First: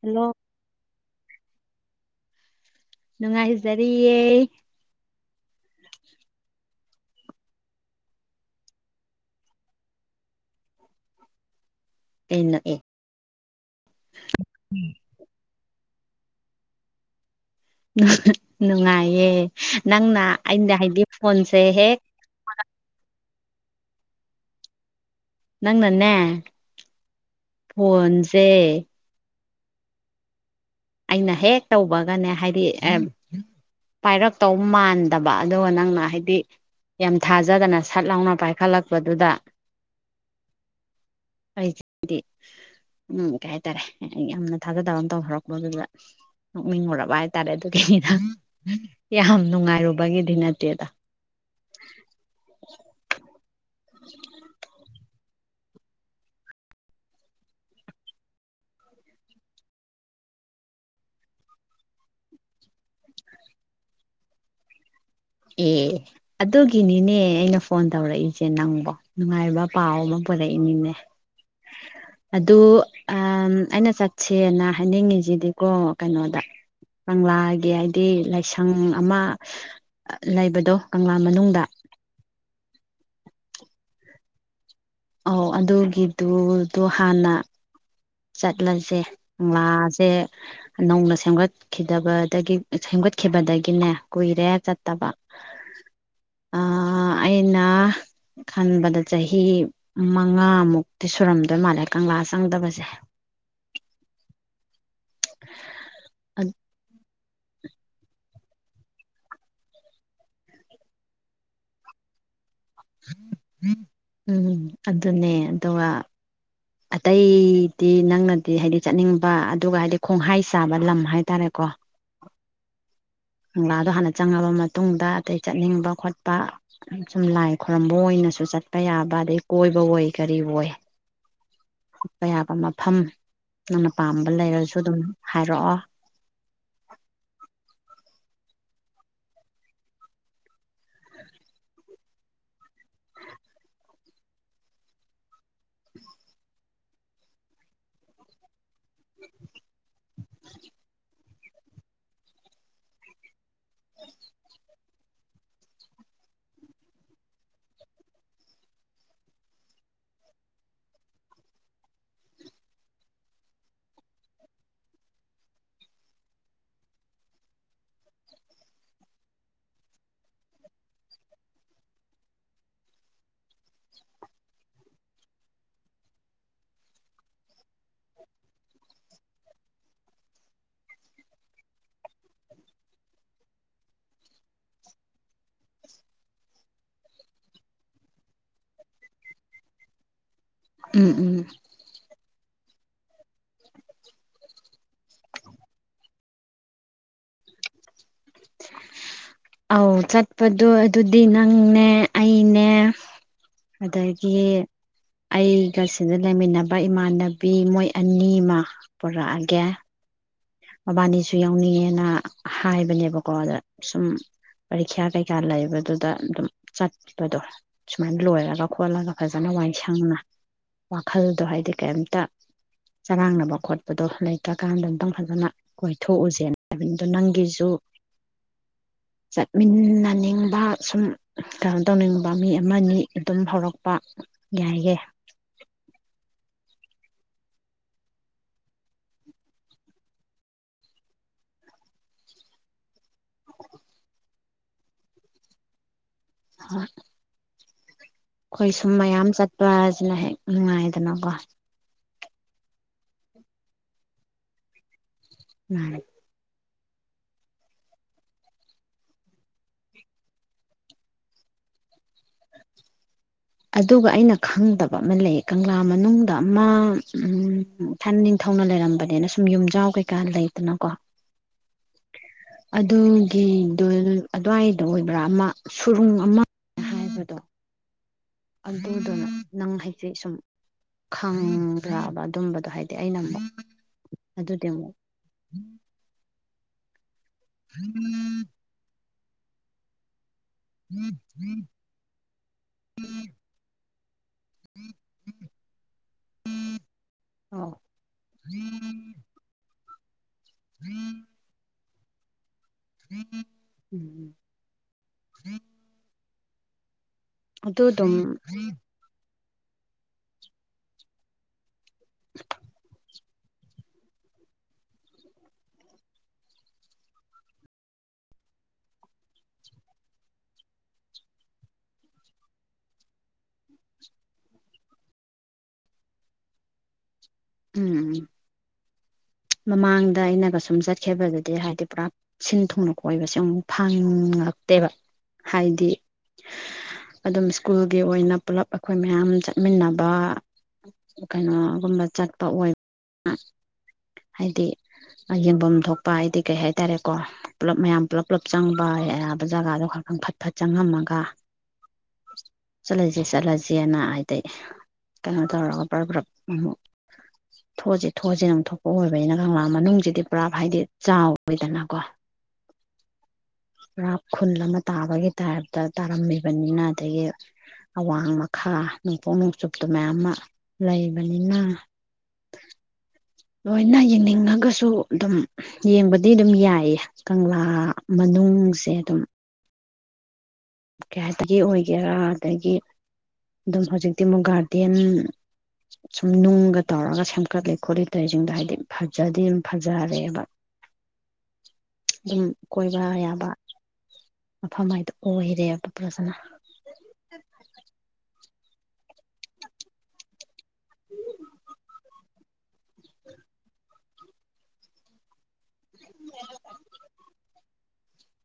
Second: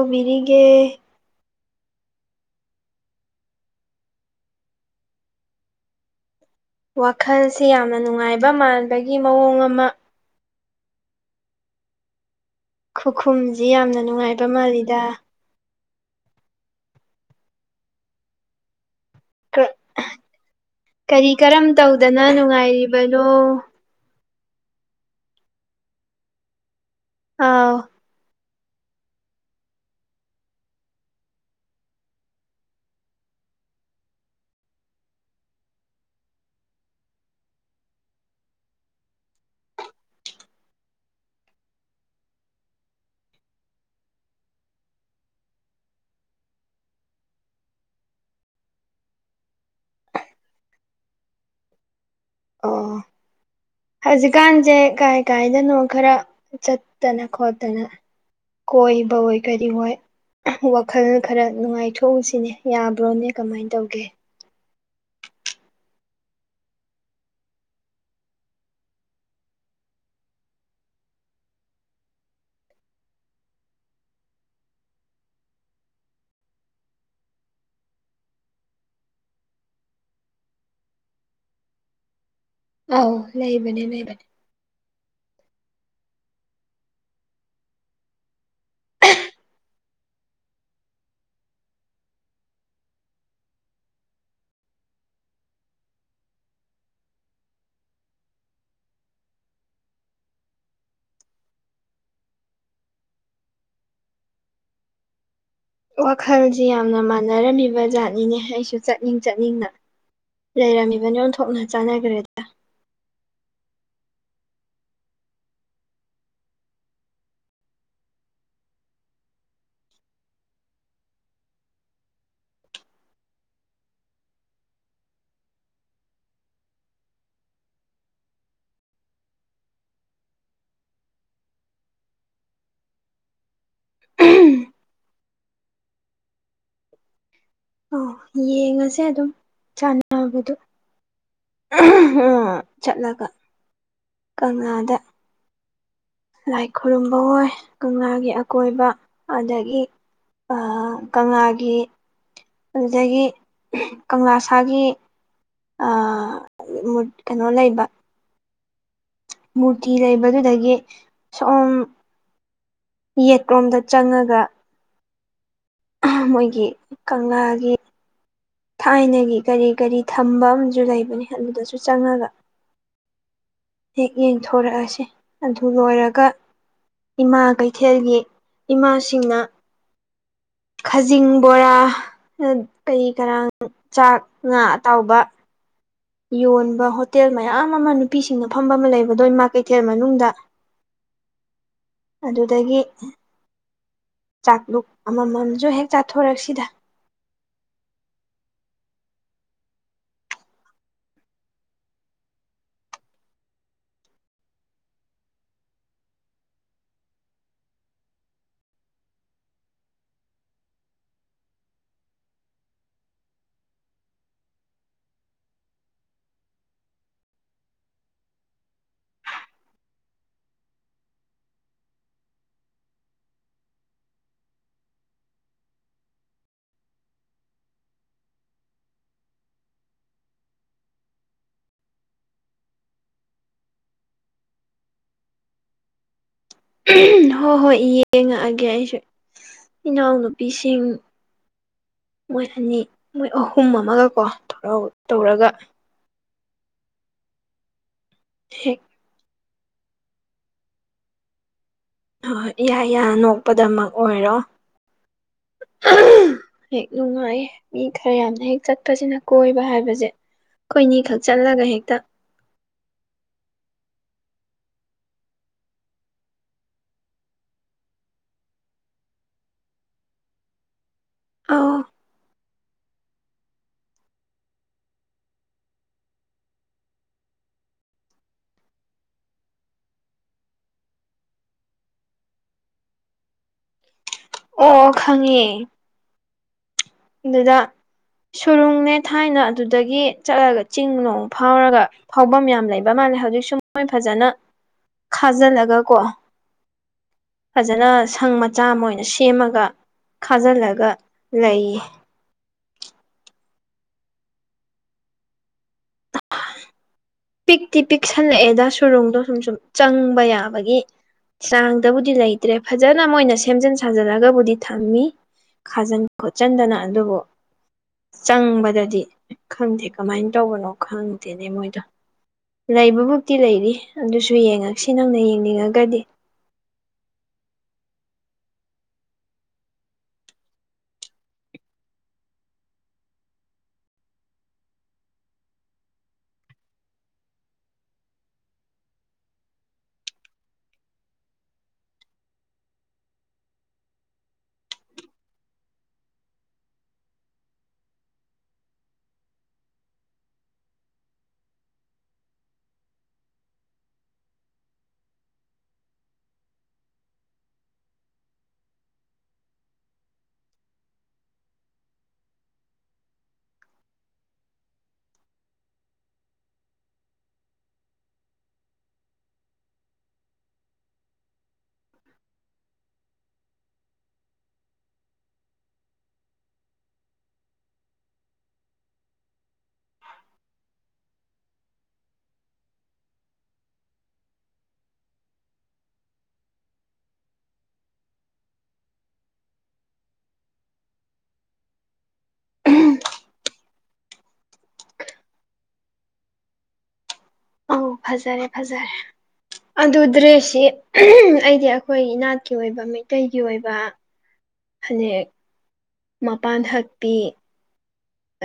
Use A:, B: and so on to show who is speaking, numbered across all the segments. A: Hello ꯅꯨꯡꯉꯥꯏꯖꯔꯤꯌꯦ
B: ꯋꯥꯈꯜꯁꯤ ꯌꯥꯝꯅ ꯅꯨꯡꯉꯥꯏꯕ ꯃꯥꯟꯕꯒꯤ ꯃꯑꯣꯡ ꯑꯃ
A: ꯀꯩꯅꯣ ꯑꯦ
B: ꯈꯨꯈꯨꯝꯁꯤ ꯌꯥꯝꯅ ꯅꯨꯡꯉꯥꯏꯕ ꯃꯥꯜꯂꯤꯗ
A: ꯅꯨꯡꯉꯥꯏ
B: ꯀꯔꯤ ꯀꯔꯝ
A: ꯐꯣꯟꯁꯦ ꯍꯦꯛ
B: ꯇꯧꯗꯅ ꯅꯨꯡꯉꯥꯏꯔꯤꯕꯅꯣ
A: ꯅꯪꯅ ꯅꯦ
B: ꯑꯥꯎ
A: ꯐꯣꯟ ꯁꯦ ꯑꯩꯅ ꯍꯦꯛ ꯇꯧꯕꯒꯅꯦ ꯍꯥꯏꯗꯤ ꯄꯥꯏꯔꯛꯇꯧ ꯃꯥꯟꯗꯕ ꯑꯗꯨꯒ ꯅꯪꯅ ꯍꯥꯏꯗꯤ ꯌꯥꯝ ꯊꯥꯖꯗꯅ ꯁꯠ ꯂꯥꯎꯅ ꯄꯥꯏꯈꯠꯂꯛꯄꯗꯨꯗ ꯑꯩꯁꯤꯗꯤ ꯎꯝ ꯀꯩ ꯍꯥꯏꯇꯥꯔꯦ ꯌꯥꯝꯅ ꯊꯥꯖꯗꯕ ꯑꯃ ꯇꯧꯍꯔꯛꯄ ꯃꯗꯨꯗ ꯅꯣꯛꯅꯤꯡꯉꯨꯔꯕ ꯍꯥꯏꯇꯥꯔꯦ ꯑꯗꯨꯒꯤꯅꯤꯗ ꯌꯥꯝ ꯅꯨꯡꯉꯥꯏꯔꯨꯕꯒꯤꯗꯤ ꯅꯠꯇꯦꯗ
B: ꯑ ꯍꯧꯖꯤꯛꯀꯥꯟꯁꯦ ꯀꯩ ꯀꯥꯏꯗꯅꯣ ꯈꯔ ꯆꯠꯇꯅ ꯈꯣꯠꯇꯅ ꯀꯣꯏꯕ ꯍꯣꯏ ꯀꯔꯤ ꯍꯣꯏ ꯋꯥꯈꯜ ꯈꯔ ꯅꯨꯡꯉꯥꯏꯊꯣꯛꯎꯁꯤꯅꯦ ꯌꯥꯕ꯭ꯔꯣꯅꯦ ꯀꯃꯥꯏꯅ ꯇꯧꯒꯦ
A: ꯑꯦ ꯑꯗꯨꯒꯤꯅꯤꯅꯦ ꯑꯩꯅ ꯐꯣꯟ ꯇꯧꯔꯛꯏꯁꯦ ꯅꯪꯕꯣ ꯅꯨꯡꯉꯥꯏꯕ ꯄꯥꯎ ꯑꯃ ꯄꯨꯔꯛꯏꯅꯤꯅꯦ ꯑꯗꯨ ꯑꯩꯅ ꯆꯠꯁꯦꯅ ꯍꯥꯏꯅꯤꯡꯉꯤꯁꯤꯗꯤꯀꯣ ꯀꯩꯅꯣꯗ ꯀꯪꯂꯥꯒꯤ ꯍꯥꯏꯗꯤ ꯂꯥꯏꯁꯪ ꯑꯃ ꯂꯩꯕꯗꯣ ꯀꯪꯂꯥ ꯃꯅꯨꯡꯗ
B: ꯑꯥꯎ ꯂꯩꯕꯅꯦ ꯂꯩꯕꯅꯦ
A: ꯑꯧ ꯑꯗꯨꯒꯤꯗꯨꯗꯣ ꯍꯥꯟꯅ ꯆꯠꯂꯁꯦ ꯀꯪꯂꯥꯁꯦ ꯅꯧꯅ ꯁꯦꯝꯒꯠꯈꯤꯗꯕꯗꯒꯤ ꯁꯦꯝꯒꯠꯈꯤꯕꯗꯒꯤꯅꯦ ꯀꯨꯏꯔꯦ ꯆꯠꯇꯕ ꯑ ꯑꯩꯅ ꯈꯟꯕꯗ ꯆꯍꯤ ꯃꯉꯥꯃꯨꯛꯇꯤ ꯁꯨꯔꯝꯗꯣꯏ ꯃꯥꯜꯂꯦ ꯀꯪꯂꯥ ꯆꯪꯗꯕꯁꯦ
B: ꯋꯥꯈꯜꯁꯤ ꯌꯥꯝꯅ ꯃꯥꯜꯂꯤ ꯃꯥꯟꯅꯔꯝꯃꯤꯕꯖꯥꯠꯅꯤꯅꯦ ꯑꯩꯁꯨ ꯆꯠꯅꯤꯡ ꯆꯠꯅꯤꯡꯅ ꯂꯩꯔꯝꯃꯤꯕ ꯑꯣꯟꯊꯣꯛꯅ ꯆꯥꯟꯅꯈ꯭ꯔꯦꯗ
A: ꯎꯝ ꯑꯗꯨꯅꯦ ꯑꯗꯨꯒ ꯑꯇꯩꯗꯤ ꯅꯪꯅꯗꯤ ꯍꯥꯏꯗꯤ ꯆꯠꯅꯤꯡꯕ ꯑꯗꯨꯒ ꯍꯥꯏꯗꯤ ꯈꯣꯡꯍꯥꯏ ꯆꯥꯕ ꯂꯝ ꯍꯥꯏ ꯇꯔꯦꯀꯣ ꯀꯪꯂꯥꯗꯣ ꯍꯥꯟꯅ ꯆꯪꯉꯕ ꯃꯇꯨꯡꯗ ꯑꯗꯩ ꯆꯠꯅꯤꯡꯕ ꯈꯣꯠꯄ ꯁꯨꯝ ꯂꯥꯏ ꯈꯣꯏꯔꯝꯕ ꯑꯣꯏꯅꯁꯨ ꯆꯠꯄ ꯌꯥꯕ ꯑꯗꯩ ꯀꯣꯏꯕ ꯑꯣꯏ ꯀꯔꯤ ꯑꯣꯏ ꯆꯠꯄ ꯌꯥꯕ ꯃꯐꯝ ꯅꯪꯅ ꯄꯥꯝꯕ ꯂꯩꯔꯁꯨ ꯑꯗꯨꯝ ꯍꯥꯏꯔꯛꯑꯣ
B: ꯑꯣ ꯌꯦꯡꯉꯁꯦ ꯑꯗꯨꯝ ꯆꯥꯟꯅꯕꯗꯨ ꯆꯠꯂꯒ ꯀꯪꯂꯥꯗ
A: ꯎꯝ
B: ꯂꯥꯏ ꯈꯨꯔꯨꯝꯕ ꯑꯣꯏ ꯀꯪꯂꯥꯒꯤ ꯑꯀꯣꯏꯕ ꯑꯗꯒꯤ ꯑꯥ
A: [unintelligible]
B: ꯀꯪꯂꯥꯒꯤ ꯑꯗꯨꯗꯒꯤ ꯀꯪꯂꯥ ꯁꯥꯒꯤ ꯑ ꯀꯩꯅꯣ ꯂꯩꯕ ꯃꯨꯔꯇꯤ ꯂꯩꯕꯗꯨꯗꯒꯤ ꯁꯣꯝ ꯌꯦꯠꯂꯣꯝꯗ ꯆꯪꯉꯒ ꯃꯣꯏꯒꯤ ꯀꯪꯂꯥꯒꯤ ꯊꯥꯏꯅꯒꯤ ꯀꯔꯤ ꯀꯔꯤ ꯊꯝꯕ ꯑꯃꯁꯨ ꯂꯩꯕꯅꯦ ꯑꯗꯨꯗꯁꯨ ꯆꯪꯉꯒ ꯍꯦꯛ ꯌꯦꯡꯊꯣꯔꯛꯑꯁꯦ ꯑꯗꯨ ꯂꯣꯏꯔꯒ ꯏꯃꯥꯈꯩ ꯀꯩꯊꯦꯜꯒꯤ ꯏꯃꯥꯁꯤꯡꯅ ꯈꯥꯖꯤꯡ ꯕꯣꯔꯥ ꯀꯩ ꯀꯔꯥꯡ ꯆꯥꯛ ꯉꯥ ꯑꯇꯥꯎꯕ ꯌꯣꯟꯕ ꯍꯣꯇꯦꯜ ꯃꯌꯥꯝ ꯑꯃ ꯅꯨꯄꯤꯁꯤꯡꯅ ꯐꯝꯕ ꯑꯃ ꯂꯩꯕꯗꯣ ꯏꯃꯥ ꯀꯩꯊꯦꯜ ꯃꯅꯨꯡꯗ
A: ꯎꯝ ꯎꯝ
B: ꯑꯗꯨꯗꯒꯤ ꯆꯥꯛꯂꯨꯞ ꯑꯃꯃꯝꯁꯨ ꯍꯦꯛ ꯆꯥꯊꯣꯔꯛꯁꯤꯗ
A: ꯑꯧ ꯆꯠꯄꯗꯣ ꯑꯗꯨꯗꯤ ꯅꯪꯅꯦ ꯑꯩꯅꯦ ꯑꯗꯒꯤ ꯑꯩꯒꯁꯤꯗ ꯂꯩꯃꯤꯟꯅꯕ ꯏꯃꯥꯟꯅꯕꯤ ꯃꯣꯏ ꯑꯅꯤꯃ ꯄꯨꯔꯛꯑꯒꯦ ꯃꯕꯥꯅꯤꯁꯨ ꯌꯥꯎꯅꯤꯡꯉꯦꯅ ꯍꯥꯏꯕꯅꯦꯕꯀꯣ ꯑꯗ ꯁꯨꯝ ꯄꯔꯤꯈ꯭ꯌꯥ ꯀꯩꯀꯥ ꯂꯩꯕꯗꯨꯗ ꯑꯗꯨꯝ ꯆꯠꯄꯗꯣ ꯁꯨꯃꯥꯏꯅ ꯂꯣꯏꯔꯒ ꯈꯣꯠꯂꯒ ꯐꯖꯅ ꯋꯥꯏꯁꯪꯅ ꯋꯥꯈꯜꯗꯣ ꯍꯥꯏꯗꯤ ꯀꯩꯝꯇ ꯆꯔꯥꯡꯅꯕ ꯈꯣꯠꯄꯗꯣ ꯂꯩꯇ꯭ꯔꯀꯥꯟꯗ ꯑꯝꯇꯪ ꯐꯖꯅ ꯀꯣꯏꯊꯣꯛꯎꯁꯦꯅ ꯍꯥꯏꯕꯅꯤꯗꯣ ꯅꯪꯒꯤꯁꯨ ꯆꯠꯃꯤꯟꯅꯅꯤꯡꯕ ꯁꯨꯝ ꯀꯩꯅꯣ ꯇꯧꯅꯤꯡꯕ ꯃꯤ ꯑꯃꯅꯤ ꯑꯗꯨꯝ ꯍꯧꯔꯛꯄ ꯌꯥꯏꯌꯦ
B: ꯍꯣꯏ ꯍꯣꯏ ꯌꯦꯡꯉꯛꯑꯒꯦ ꯑꯩꯁꯨ ꯏꯅꯥꯎꯅꯨꯄꯤꯁꯤꯡ ꯃꯣꯏ ꯑꯅꯤ ꯃꯣꯏ ꯑꯍꯨꯝ ꯑꯃꯒꯀꯣ ꯊꯧꯔ ꯇꯧꯔꯒ
A: ꯍꯣꯏ ꯈꯣꯏ
B: ꯍꯦꯛ
A: ꯁꯨꯝꯃꯌꯥꯝ ꯌꯥꯝ ꯆꯠꯄꯗꯣ ꯄꯥꯖ ꯂ ꯍꯦ ꯎꯅꯨꯡꯉꯥꯏꯗꯅꯀꯣ
B: ꯍꯣꯏ ꯍꯣꯏ ꯌꯥ ꯌꯥ ꯅꯣꯛꯄꯗꯃꯛ ꯑꯣꯏꯔꯣ
A: ꯎꯝ
B: ꯍꯦꯛ ꯅꯨꯡꯉꯥꯏ ꯃꯤ ꯈꯔ ꯌꯥꯝꯅ ꯍꯦꯛ ꯆꯠꯄꯁꯤꯅ ꯀꯣꯏꯕ ꯍꯥꯏꯕꯁꯦ ꯑꯩꯣꯏꯅꯤꯈꯛ ꯆꯠꯂꯒ ꯍꯦꯛꯇ
A: ꯑꯗꯨꯒ ꯑꯩꯅ ꯈꯪꯗꯕ ꯑꯃ ꯂꯩ ꯀꯪꯂꯥ ꯃꯅꯨꯡꯗ ꯑꯃ ꯏꯊꯟ ꯅꯤꯡꯊꯧꯅ ꯂꯩꯔꯝꯕꯅꯤꯅ ꯁꯨꯝ ꯌꯨꯝꯖꯥꯎ ꯀꯩꯀꯥ ꯂꯩꯗꯅꯀꯣ
B: ꯑ
A: ꯑꯗꯨꯒꯤꯗꯨꯣ ꯑꯗꯨꯋꯥꯏꯗ ꯑꯣꯏꯕ꯭ꯔꯥ ꯑꯃ ꯁꯨꯔꯨꯡ ꯑꯃ ꯍꯥꯏꯕꯗꯣ ꯑꯗꯨꯗꯨꯅ ꯅꯪ ꯍꯥꯏꯗꯤ ꯁꯨꯝ ꯈꯪꯗ꯭ꯔꯕ ꯑꯗꯨꯝꯕꯗꯣ ꯍꯥꯏꯗꯤ ꯑꯩꯅ ꯑꯃꯨꯛ ꯑꯗꯨꯗꯤ
B: ꯑꯣ
A: ꯑꯃꯨꯛ
B: ꯈꯪꯉꯦ ꯑꯗꯨꯗ ꯁꯨꯔꯨꯡꯅꯦ ꯊꯥꯏꯅ ꯑꯗꯨꯗꯒꯤ ꯆꯠꯂꯒ ꯆꯤꯡ ꯅꯣꯡ ꯐꯥꯎꯔꯒ ꯐꯥꯎꯐꯝ ꯌꯥꯝ ꯂꯩꯕ ꯃꯥꯜꯂꯦ ꯍꯧꯖꯤꯛꯁꯨ ꯃꯣꯏ ꯐꯖꯅ ꯈꯥꯖꯤꯜꯂꯒꯀꯣ
A: ꯑꯣ
B: ꯐꯖꯅ ꯁꯪ ꯃꯆꯥ ꯑꯃ ꯑꯣꯏꯅ ꯁꯦꯝꯃꯒ ꯈꯥꯖꯤꯜꯂꯒ ꯂꯩꯌꯦ
A: [unintelligible]
B: ꯄꯤꯛꯇꯤ
A: ꯑꯗꯨ ꯑꯗꯨꯝ
B: ꯄꯤꯛꯁꯜꯂꯛꯑꯦꯗ ꯁꯨꯔꯣꯡꯗꯣ ꯁꯨꯝ ꯁꯨꯝ ꯆꯪꯕ ꯌꯥꯕꯒꯤ ꯆꯥꯡꯗꯕꯨꯗꯤ ꯂꯩꯇ꯭ꯔꯦ ꯐꯖꯅ ꯃꯣꯏꯅ ꯁꯦꯝꯖꯤꯟ ꯁꯥꯖꯤꯜꯂꯒꯕꯨꯗꯤ ꯊꯝꯃꯤ ꯈꯥꯖꯤꯟ ꯈꯣꯠꯆꯤꯟꯗꯅ ꯑꯗꯨꯕꯨ ꯆꯪꯕꯗꯗꯤ ꯈꯪꯗꯦ ꯀꯃꯥꯏꯅ ꯇꯧꯕꯅꯣ ꯈꯪꯗꯦꯅꯦ ꯃꯣꯏꯗꯣ ꯂꯩꯕꯃꯨꯛꯇꯤ ꯂꯩꯔꯤ ꯑꯗꯨꯁꯨ ꯌꯦꯡꯉꯛꯁꯤ ꯅꯪꯅ ꯌꯦꯡꯅꯤꯡꯉꯒꯗꯤ
A: ꯎꯝ ꯎꯝ ꯃꯃꯥꯡꯗ ꯑꯩꯅꯒ ꯁꯨꯝ ꯆꯠꯈꯤꯕꯗꯗꯤ ꯍꯥꯏꯕꯗꯤ ꯄꯨꯔꯥ ꯁꯤꯟ ꯊꯨꯡꯅ ꯀꯣꯏꯕꯁꯦ ꯑꯃꯨꯛ ꯐꯪꯉꯛꯇꯦꯕ ꯍꯥꯏꯗꯤ ꯑꯗꯨꯝ ꯁ꯭ꯀꯨꯜꯒꯤ ꯑꯣꯏꯅ ꯄꯨꯂꯞ ꯑꯩꯈꯣꯏ ꯃꯌꯥꯝ ꯆꯠꯃꯤꯟꯅꯕ ꯀꯩꯅꯣꯒꯨꯝꯕ ꯆꯠꯄ ꯑꯣꯏꯕ ꯍꯥꯏꯗꯤ ꯌꯦꯡꯐꯝ ꯊꯣꯛꯄ ꯍꯥꯏꯗꯤ ꯀꯩ ꯍꯥꯏꯇꯥꯔꯦꯀꯣ ꯄꯨꯂꯞ ꯃꯌꯥꯝ ꯄꯨꯂꯞ ꯄꯨꯂꯞ ꯆꯪꯕꯕ ꯖꯒꯥꯗꯣ ꯈ ꯈꯪ ꯐꯠ ꯐꯠ ꯆꯪꯉꯝꯃꯒ ꯆꯠꯂꯁ ꯆꯠꯂꯁꯦꯅ ꯍꯥꯏꯗꯤ ꯀꯩꯅꯣ ꯇꯧꯔꯒ ꯄꯨ꯭ꯔꯞ ꯄꯨ꯭ꯔꯞ ꯑꯃꯨꯛ ꯊꯣꯛꯑꯁꯤ ꯊꯣꯛꯑꯁꯤꯅ ꯑꯃꯨꯛ ꯑꯣꯏꯕꯅꯤꯅ ꯀꯪꯂꯥ ꯃꯅꯨꯡꯁꯤꯗꯤ ꯄꯨꯔꯥ ꯍꯥꯏꯗꯤ ꯆꯥꯎꯋꯏꯗꯅꯀꯣ ꯄꯨꯔꯥ ꯈꯨꯜ ꯑꯃ ꯇꯥꯕꯒꯤ ꯇꯥꯏꯞꯇ ꯇꯥꯔꯝꯃꯤꯕꯅꯤꯅ ꯑꯗꯒꯤ ꯑꯋꯥꯡ ꯃꯈꯥ ꯅꯣꯡꯄꯣꯛ ꯅꯣꯡꯆꯨꯞꯇꯨ ꯃꯌꯥꯝ ꯑꯃ ꯂꯩꯕꯅꯤꯅ ꯂꯣꯏꯅ ꯌꯦꯡꯅꯤꯡꯉꯒꯁꯨ ꯑꯗꯨꯝ ꯌꯦꯡꯕꯗꯤ ꯑꯗꯨꯝ ꯌꯥꯏꯌꯦ ꯀꯪꯂꯥ ꯃꯅꯨꯡꯁꯦ ꯑꯗꯨꯝ ꯀꯩ ꯍꯥꯏꯇꯒꯤ ꯑꯣꯏꯒꯦꯔꯥ ꯑꯗꯒꯤ ꯑꯗꯨꯝ ꯍꯧꯖꯤꯛꯇꯤ ꯑꯃꯨꯛ ꯒꯥꯔꯗꯦꯟ ꯁꯨꯝ ꯅꯨꯡꯒ ꯇꯧꯔꯒ ꯁꯦꯝꯒꯠꯂꯤ ꯈꯣꯠꯂꯤ ꯇꯔꯤꯁꯤꯡꯗꯣ ꯍꯥꯏꯗꯤ ꯐꯖꯗꯤ ꯑꯗꯨꯝ ꯐꯖꯔꯦꯕ ꯑꯗꯨꯝ ꯀꯣꯏꯕ ꯌꯥꯕ ꯃꯐꯝ ꯍꯥꯏꯗꯣ ꯑꯣꯏ [unintelligible]
B: ꯑꯧ ꯐꯖꯔꯦ ꯐꯖꯔꯦ ꯑꯗꯨ ꯗ꯭ꯔꯦꯁꯁꯤ ꯑꯩꯗꯤ ꯑꯩꯈꯣꯏ ꯏꯅꯥꯠꯀꯤ ꯑꯣꯏꯕ ꯃꯩꯇꯩꯒꯤ ꯑꯣꯏꯕ ꯐꯅꯦꯛ ꯃꯄꯥꯟ ꯍꯛꯇꯤ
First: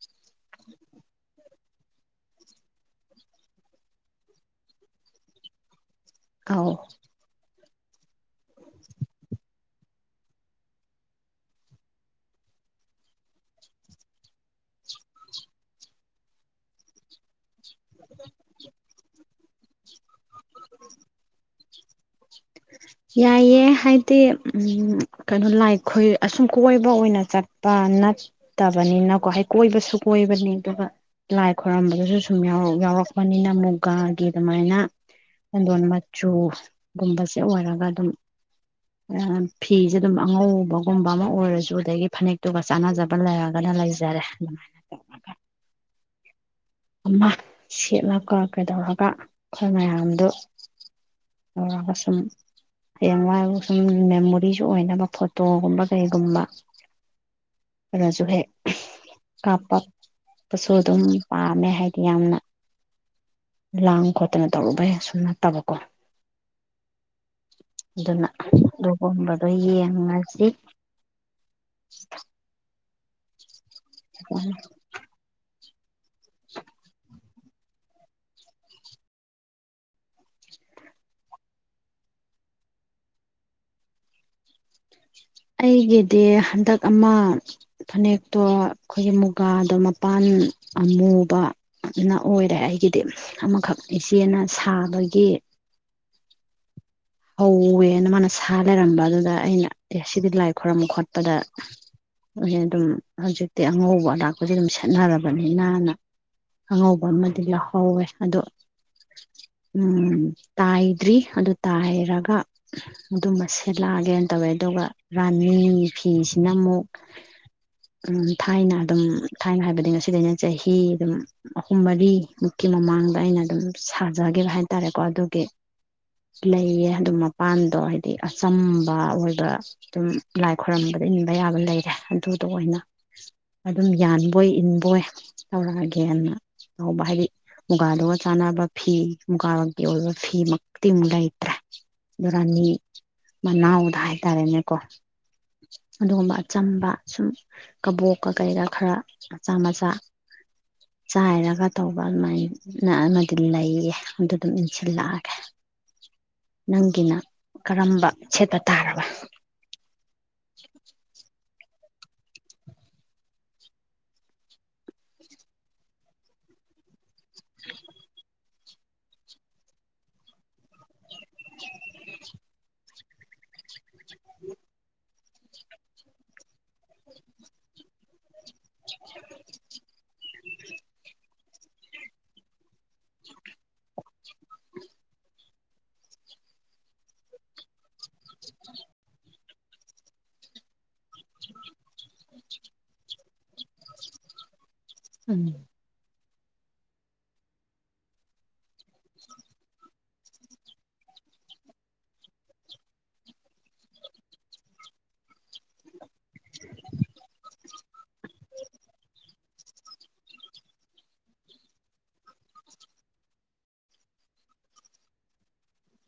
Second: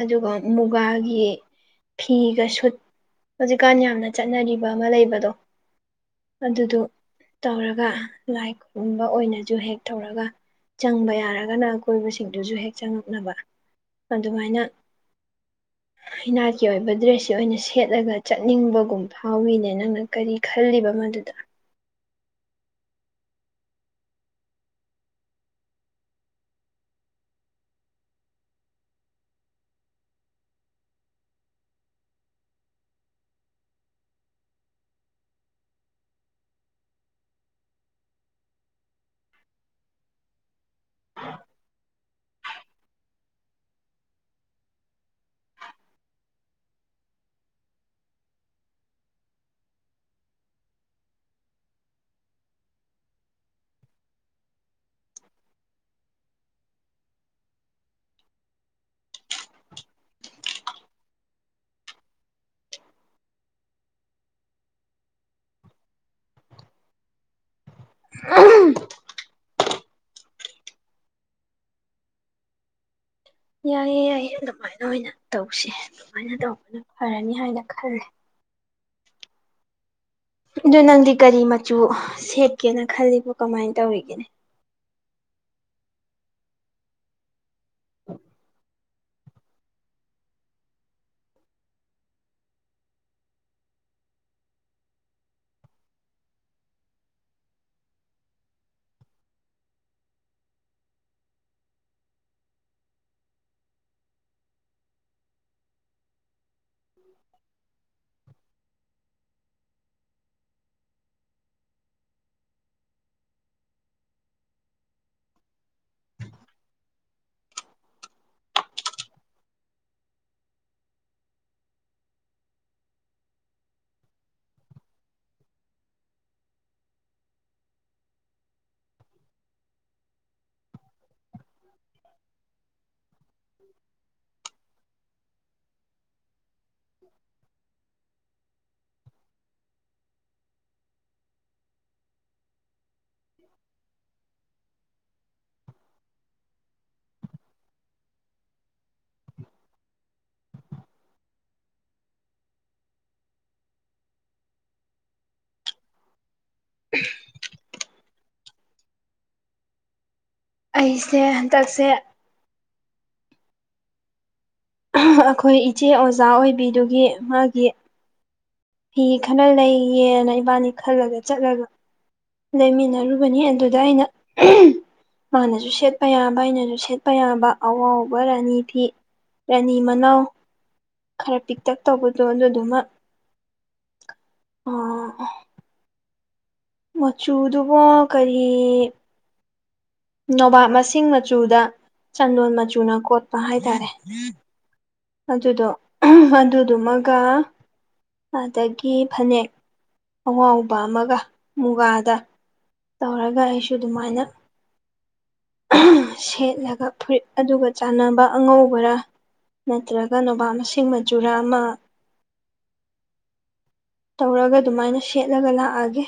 B: ꯑꯗꯨꯒ ꯃꯨꯒꯥꯒꯤ ꯐꯤꯒ ꯁꯨꯠ ꯍꯧꯖꯤꯛꯀꯥꯟ ꯌꯥꯝꯅ ꯆꯠꯅꯔꯤꯕ ꯑꯃ ꯂꯩꯕꯗꯣ
A: ꯑꯥꯎ
B: ꯑꯗꯨꯗꯣ ꯇꯧꯔꯒ ꯂꯥꯏ ꯈꯨꯨꯝꯕ ꯑꯣꯏꯅꯁꯨ ꯍꯦꯛ ꯇꯧꯔꯒ ꯆꯪꯕ ꯌꯥꯔꯒꯅ ꯑꯀꯣꯏꯕꯁꯤꯡꯗꯨꯁꯨ ꯍꯦꯛ ꯆꯪꯉꯛꯅꯕ ꯑꯗꯨꯃꯥꯏꯅ ꯏꯅꯥꯠꯀꯤ ꯑꯣꯏꯕ ꯗ꯭ꯔꯦꯁꯁꯤ ꯑꯣꯏꯅ ꯁꯤ꯫ ꯊꯦꯠꯂꯒ ꯆꯠꯅꯤꯡꯕꯒꯨꯝꯕ ꯍꯥꯎꯋꯅꯦ ꯅꯪꯅ ꯀꯔꯤ ꯈꯜꯂꯤꯕ ꯃꯗꯨꯗ
A: ꯌꯥꯏꯑꯦ ꯍꯥꯏꯗꯤ ꯀꯩꯅꯣ ꯂꯥꯏ ꯑꯁꯨꯝ ꯀꯣꯏꯕ ꯑꯣꯏꯅ ꯆꯠꯄ ꯅꯠꯇꯕꯅꯤꯅꯀꯣ ꯍꯥꯏ ꯀꯣꯏꯕꯁꯨ ꯀꯣꯏꯕꯅꯤ ꯑꯗꯨꯒ ꯂꯥꯏ ꯈꯣꯏꯔꯝꯕꯗꯨꯁꯨ ꯁꯨꯝ ꯌꯥꯎꯔꯛꯄꯅꯤꯅ ꯃꯨꯒꯥꯒꯤ ꯑꯗꯨꯃꯥꯏꯅ ꯀꯗꯣꯟ ꯃꯆꯨꯒꯨꯝꯕ ꯑꯣꯏꯔꯒ ꯑꯗꯨꯝ ꯐꯤꯁꯦ ꯑꯗꯨꯝ ꯑꯉꯧꯕꯒꯨꯝꯕ ꯑꯃ ꯑꯣꯏꯔꯁꯨ ꯑꯗꯒꯤ ꯐꯅꯦꯛꯇꯨꯒ ꯆꯥꯟꯅꯖꯕ ꯂꯩꯔꯒꯅ ꯂꯩꯖꯔꯦ꯫ ꯑꯃ ꯁꯦꯠꯂꯒ ꯀꯩꯗꯧꯔꯒ ꯑꯩꯈꯣꯏ ꯃꯌꯥꯝꯗꯨ ꯇꯧꯔꯒ ꯁꯨꯝ ꯍꯌꯦꯡꯋꯥꯏ ꯁꯨꯝ ꯃꯦꯃꯣꯔꯤꯁꯨ ꯑꯣꯏꯅꯕ ꯐꯣꯇꯣꯒꯨꯝꯕ ꯀꯩꯒꯨꯝꯕ ꯑꯗꯨꯗꯁꯨ ꯍꯦꯛ ꯀꯥꯞꯄꯄꯁꯨ ꯑꯗꯨꯝ ꯄꯥꯝꯃꯦ ꯍꯥꯏꯗꯤ ꯌꯥꯝꯅ ꯂꯥꯡ ꯈꯣꯠꯇꯅ ꯇꯧꯔꯨꯕꯩ ꯁꯁꯨꯝ ꯅꯠꯇꯕꯀꯣ ꯑꯗꯨꯅ ꯑꯗꯨꯒꯨꯝꯕꯗꯣ ꯌꯦꯡꯉ ꯃꯥꯉꯥꯟꯁꯤ
B: ꯌꯥꯏꯌꯦ ꯑꯩ ꯑꯗꯨꯃꯥꯏꯅ ꯑꯣꯏꯅ ꯇꯧꯁꯦ ꯁꯨꯃꯥꯏꯅ ꯇꯧꯕꯅ ꯐꯔꯅꯤ ꯍꯥꯏꯅ ꯈꯜꯂꯦ ꯑꯗꯨ ꯅꯪꯗꯤ ꯀꯔꯤ ꯃꯆꯨ ꯁꯦꯠꯀꯦꯅ ꯈꯜꯂꯤꯕꯣ ꯀꯃꯥꯏꯅ ꯇꯧꯔꯤꯒꯦꯅꯤ
A: ꯑꯩꯒꯤꯗꯤ ꯍꯟꯗꯛ ꯑꯃ ꯐꯥꯅꯦꯛꯇꯣ ꯑꯩꯈꯣꯏꯒꯤ ꯃꯨꯒꯥꯗꯣ ꯃꯄꯥꯟ ꯑꯃꯨꯕꯅ ꯑꯣꯏꯔꯦ ꯑꯩꯒꯤꯗꯤ ꯑꯃꯈꯛ ꯏꯆꯦꯅ ꯁꯥꯕꯒꯤ꯫ ꯍꯧꯋꯦꯅ ꯃꯥꯅ ꯁꯥ ꯂꯩꯔꯝꯕ ꯑꯗꯨꯗ ꯑꯩꯅ ꯑꯦ ꯁꯤꯗꯤ ꯂꯥꯏ ꯈꯣꯏꯔꯝꯕ ꯈꯣꯠꯄꯗ ꯑꯗꯨꯝ ꯍꯧꯖꯤꯛꯇꯤ ꯑꯉꯧꯕ ꯑꯔꯥꯛꯄꯁꯦ ꯑꯗꯨꯝ ꯁꯦꯠꯅꯔꯕꯅꯤ ꯅꯥꯅ꯫ ꯑꯉꯧꯕ ꯑꯃꯗꯤ ꯂꯧꯍꯧꯋꯦ ꯑꯗꯨꯗ ꯎꯝ ꯇꯥꯏꯗ꯭ꯔꯤ ꯑꯗꯨ ꯇꯥꯏ꯫ ꯔꯒ ꯑꯗꯨꯝꯕ ꯁꯦꯠꯂꯛꯑꯒꯦꯅ ꯇꯧꯋꯦ ꯑꯗꯨꯒ ꯔꯥꯅꯤ ꯐꯤꯁꯤꯅ ꯑꯃꯨꯛ ꯊꯥꯏꯅ ꯑꯗꯨꯝ ꯊꯥꯏꯅ ꯍꯥꯏꯕꯗꯤ ꯉꯁꯤꯗꯩꯅ ꯆꯍꯤ ꯑꯗꯨꯝ ꯑꯍꯨꯝ ꯃꯔꯤꯃꯨꯛꯀꯤ ꯃꯃꯥꯡꯗ ꯑꯩꯅ ꯑꯗꯨꯝ ꯁꯥꯖꯈꯤꯕ ꯍꯥꯏꯇꯥꯔꯦꯀꯣ ꯑꯗꯨꯒꯤ ꯂꯩꯌꯦ꯫ ꯑꯗꯨꯝ ꯃꯄꯥꯟꯗꯣ ꯍꯥꯏꯗꯤ ꯑꯆꯝꯕ ꯑꯣꯏꯕ ꯑꯗꯨꯝ ꯂꯥꯏ ꯈꯣꯏꯔꯝꯕꯗ ꯏꯟꯕ ꯌꯥꯕ ꯂꯩ ꯑꯗꯨꯗ ꯑꯣꯏꯅ ꯑꯗꯨꯝ ꯌꯥꯟꯕꯣꯏ ꯏꯟꯕꯣꯏ ꯇꯧꯔꯛꯑꯒꯦꯅ ꯍꯧꯕ ꯍꯥꯏꯗꯤ ꯃꯨꯒꯥꯗꯨꯒ ꯆꯥꯟꯅꯕ ꯐꯤ ꯃꯨꯒꯥꯔꯀꯤ ꯑꯣꯏꯕ ꯐꯤꯃꯛꯇꯤ ꯃꯨꯛ ꯂꯩꯇ꯭ꯔꯦ꯫ ꯑꯗꯨ ꯔꯥꯅꯤ ꯃꯅꯥꯎꯗ ꯍꯥꯏꯇꯥꯔꯦꯅꯦꯀꯣ ꯑꯗꯨꯒꯨꯝꯕ ꯑꯆꯝꯕ ꯁꯨꯝ ꯀꯕꯣꯛꯀ ꯀꯩꯒꯥ ꯈꯔ ꯃꯆꯥ ꯃꯆꯥ ꯆꯥꯏꯔꯒ ꯇꯧꯕ ꯑꯗꯨꯃꯥꯏꯅ ꯑꯃꯗꯤ ꯂꯩꯌꯦ ꯑꯗꯨ ꯑꯗꯨꯝ ꯏꯟꯁꯤꯜꯂꯛꯑꯒꯦ꯫ ꯅꯪꯒꯤꯅ ꯀꯔꯝꯕ ꯁꯦꯠꯄ ꯇꯥꯔꯕ
B: ꯑꯩꯁꯦ ꯇꯥꯁꯦ ꯑꯩꯈꯣꯏ ꯏꯆꯦ ꯑꯣꯖꯥ ꯑꯣꯏꯕꯤꯗꯨꯒꯤ꯫ ꯃꯒꯤ ꯐꯤ ꯈꯔ ꯂꯩꯒꯦꯅ ꯏꯕꯥꯅꯤ ꯈꯜꯂꯒꯦ ꯆꯠꯂꯒ ꯂꯩꯃꯤꯟꯅꯔꯨ ꯅꯤ ꯑꯗꯨ ꯅꯥꯏꯠ ꯑꯍꯥꯝ ꯃꯥꯅꯁꯨ ꯁꯦꯠꯄ ꯌꯥꯕ ꯑꯩꯅꯁꯨ ꯁꯦꯠꯄ ꯌꯥꯕ ꯑꯋꯥꯎꯕ꯫ ꯔꯅꯤꯤ ꯔꯥꯅꯤ ꯃꯅꯥꯎ ꯈꯔ ꯄꯤꯛ ꯇꯦꯛ ꯇꯧꯕꯗꯣ ꯑꯗꯨꯗꯨꯃꯛ ꯑ ꯃꯆꯨꯗꯨꯕꯣ ꯀꯔꯤ ꯅꯣꯕꯥꯞ ꯃꯁꯤꯡ ꯃꯆꯨꯗ ꯆꯟꯗꯣꯟ ꯃꯆꯨꯅ ꯀꯣꯠꯄ ꯍꯥꯏꯇꯥꯔꯦ
A: ꯎꯝ
B: ꯑꯗꯨꯗꯣ ꯑꯗꯨꯗꯨꯃꯒ ꯑꯗꯒꯤ ꯐꯅꯦꯛ ꯑꯍꯥꯎꯕ ꯑꯃꯒ ꯃꯨꯒꯥꯗ ꯇꯧꯔꯒ ꯑꯩꯁꯨ ꯑꯗꯨꯃꯥꯏꯅ ꯁꯦꯠꯂꯒ ꯐꯨꯔꯤꯠ ꯑꯗꯨꯒ ꯆꯥꯟꯅꯕ ꯑꯉꯧꯕꯔ ꯅꯠꯇ꯭ꯔꯒ ꯅꯣꯕꯥ ꯃꯁꯤꯡ ꯃꯆꯨꯔ ꯑꯃ ꯇꯧꯔꯒ ꯑꯗꯨꯃꯥꯏꯅ ꯁꯦꯠꯂꯒ ꯂꯥꯛꯑꯒꯦ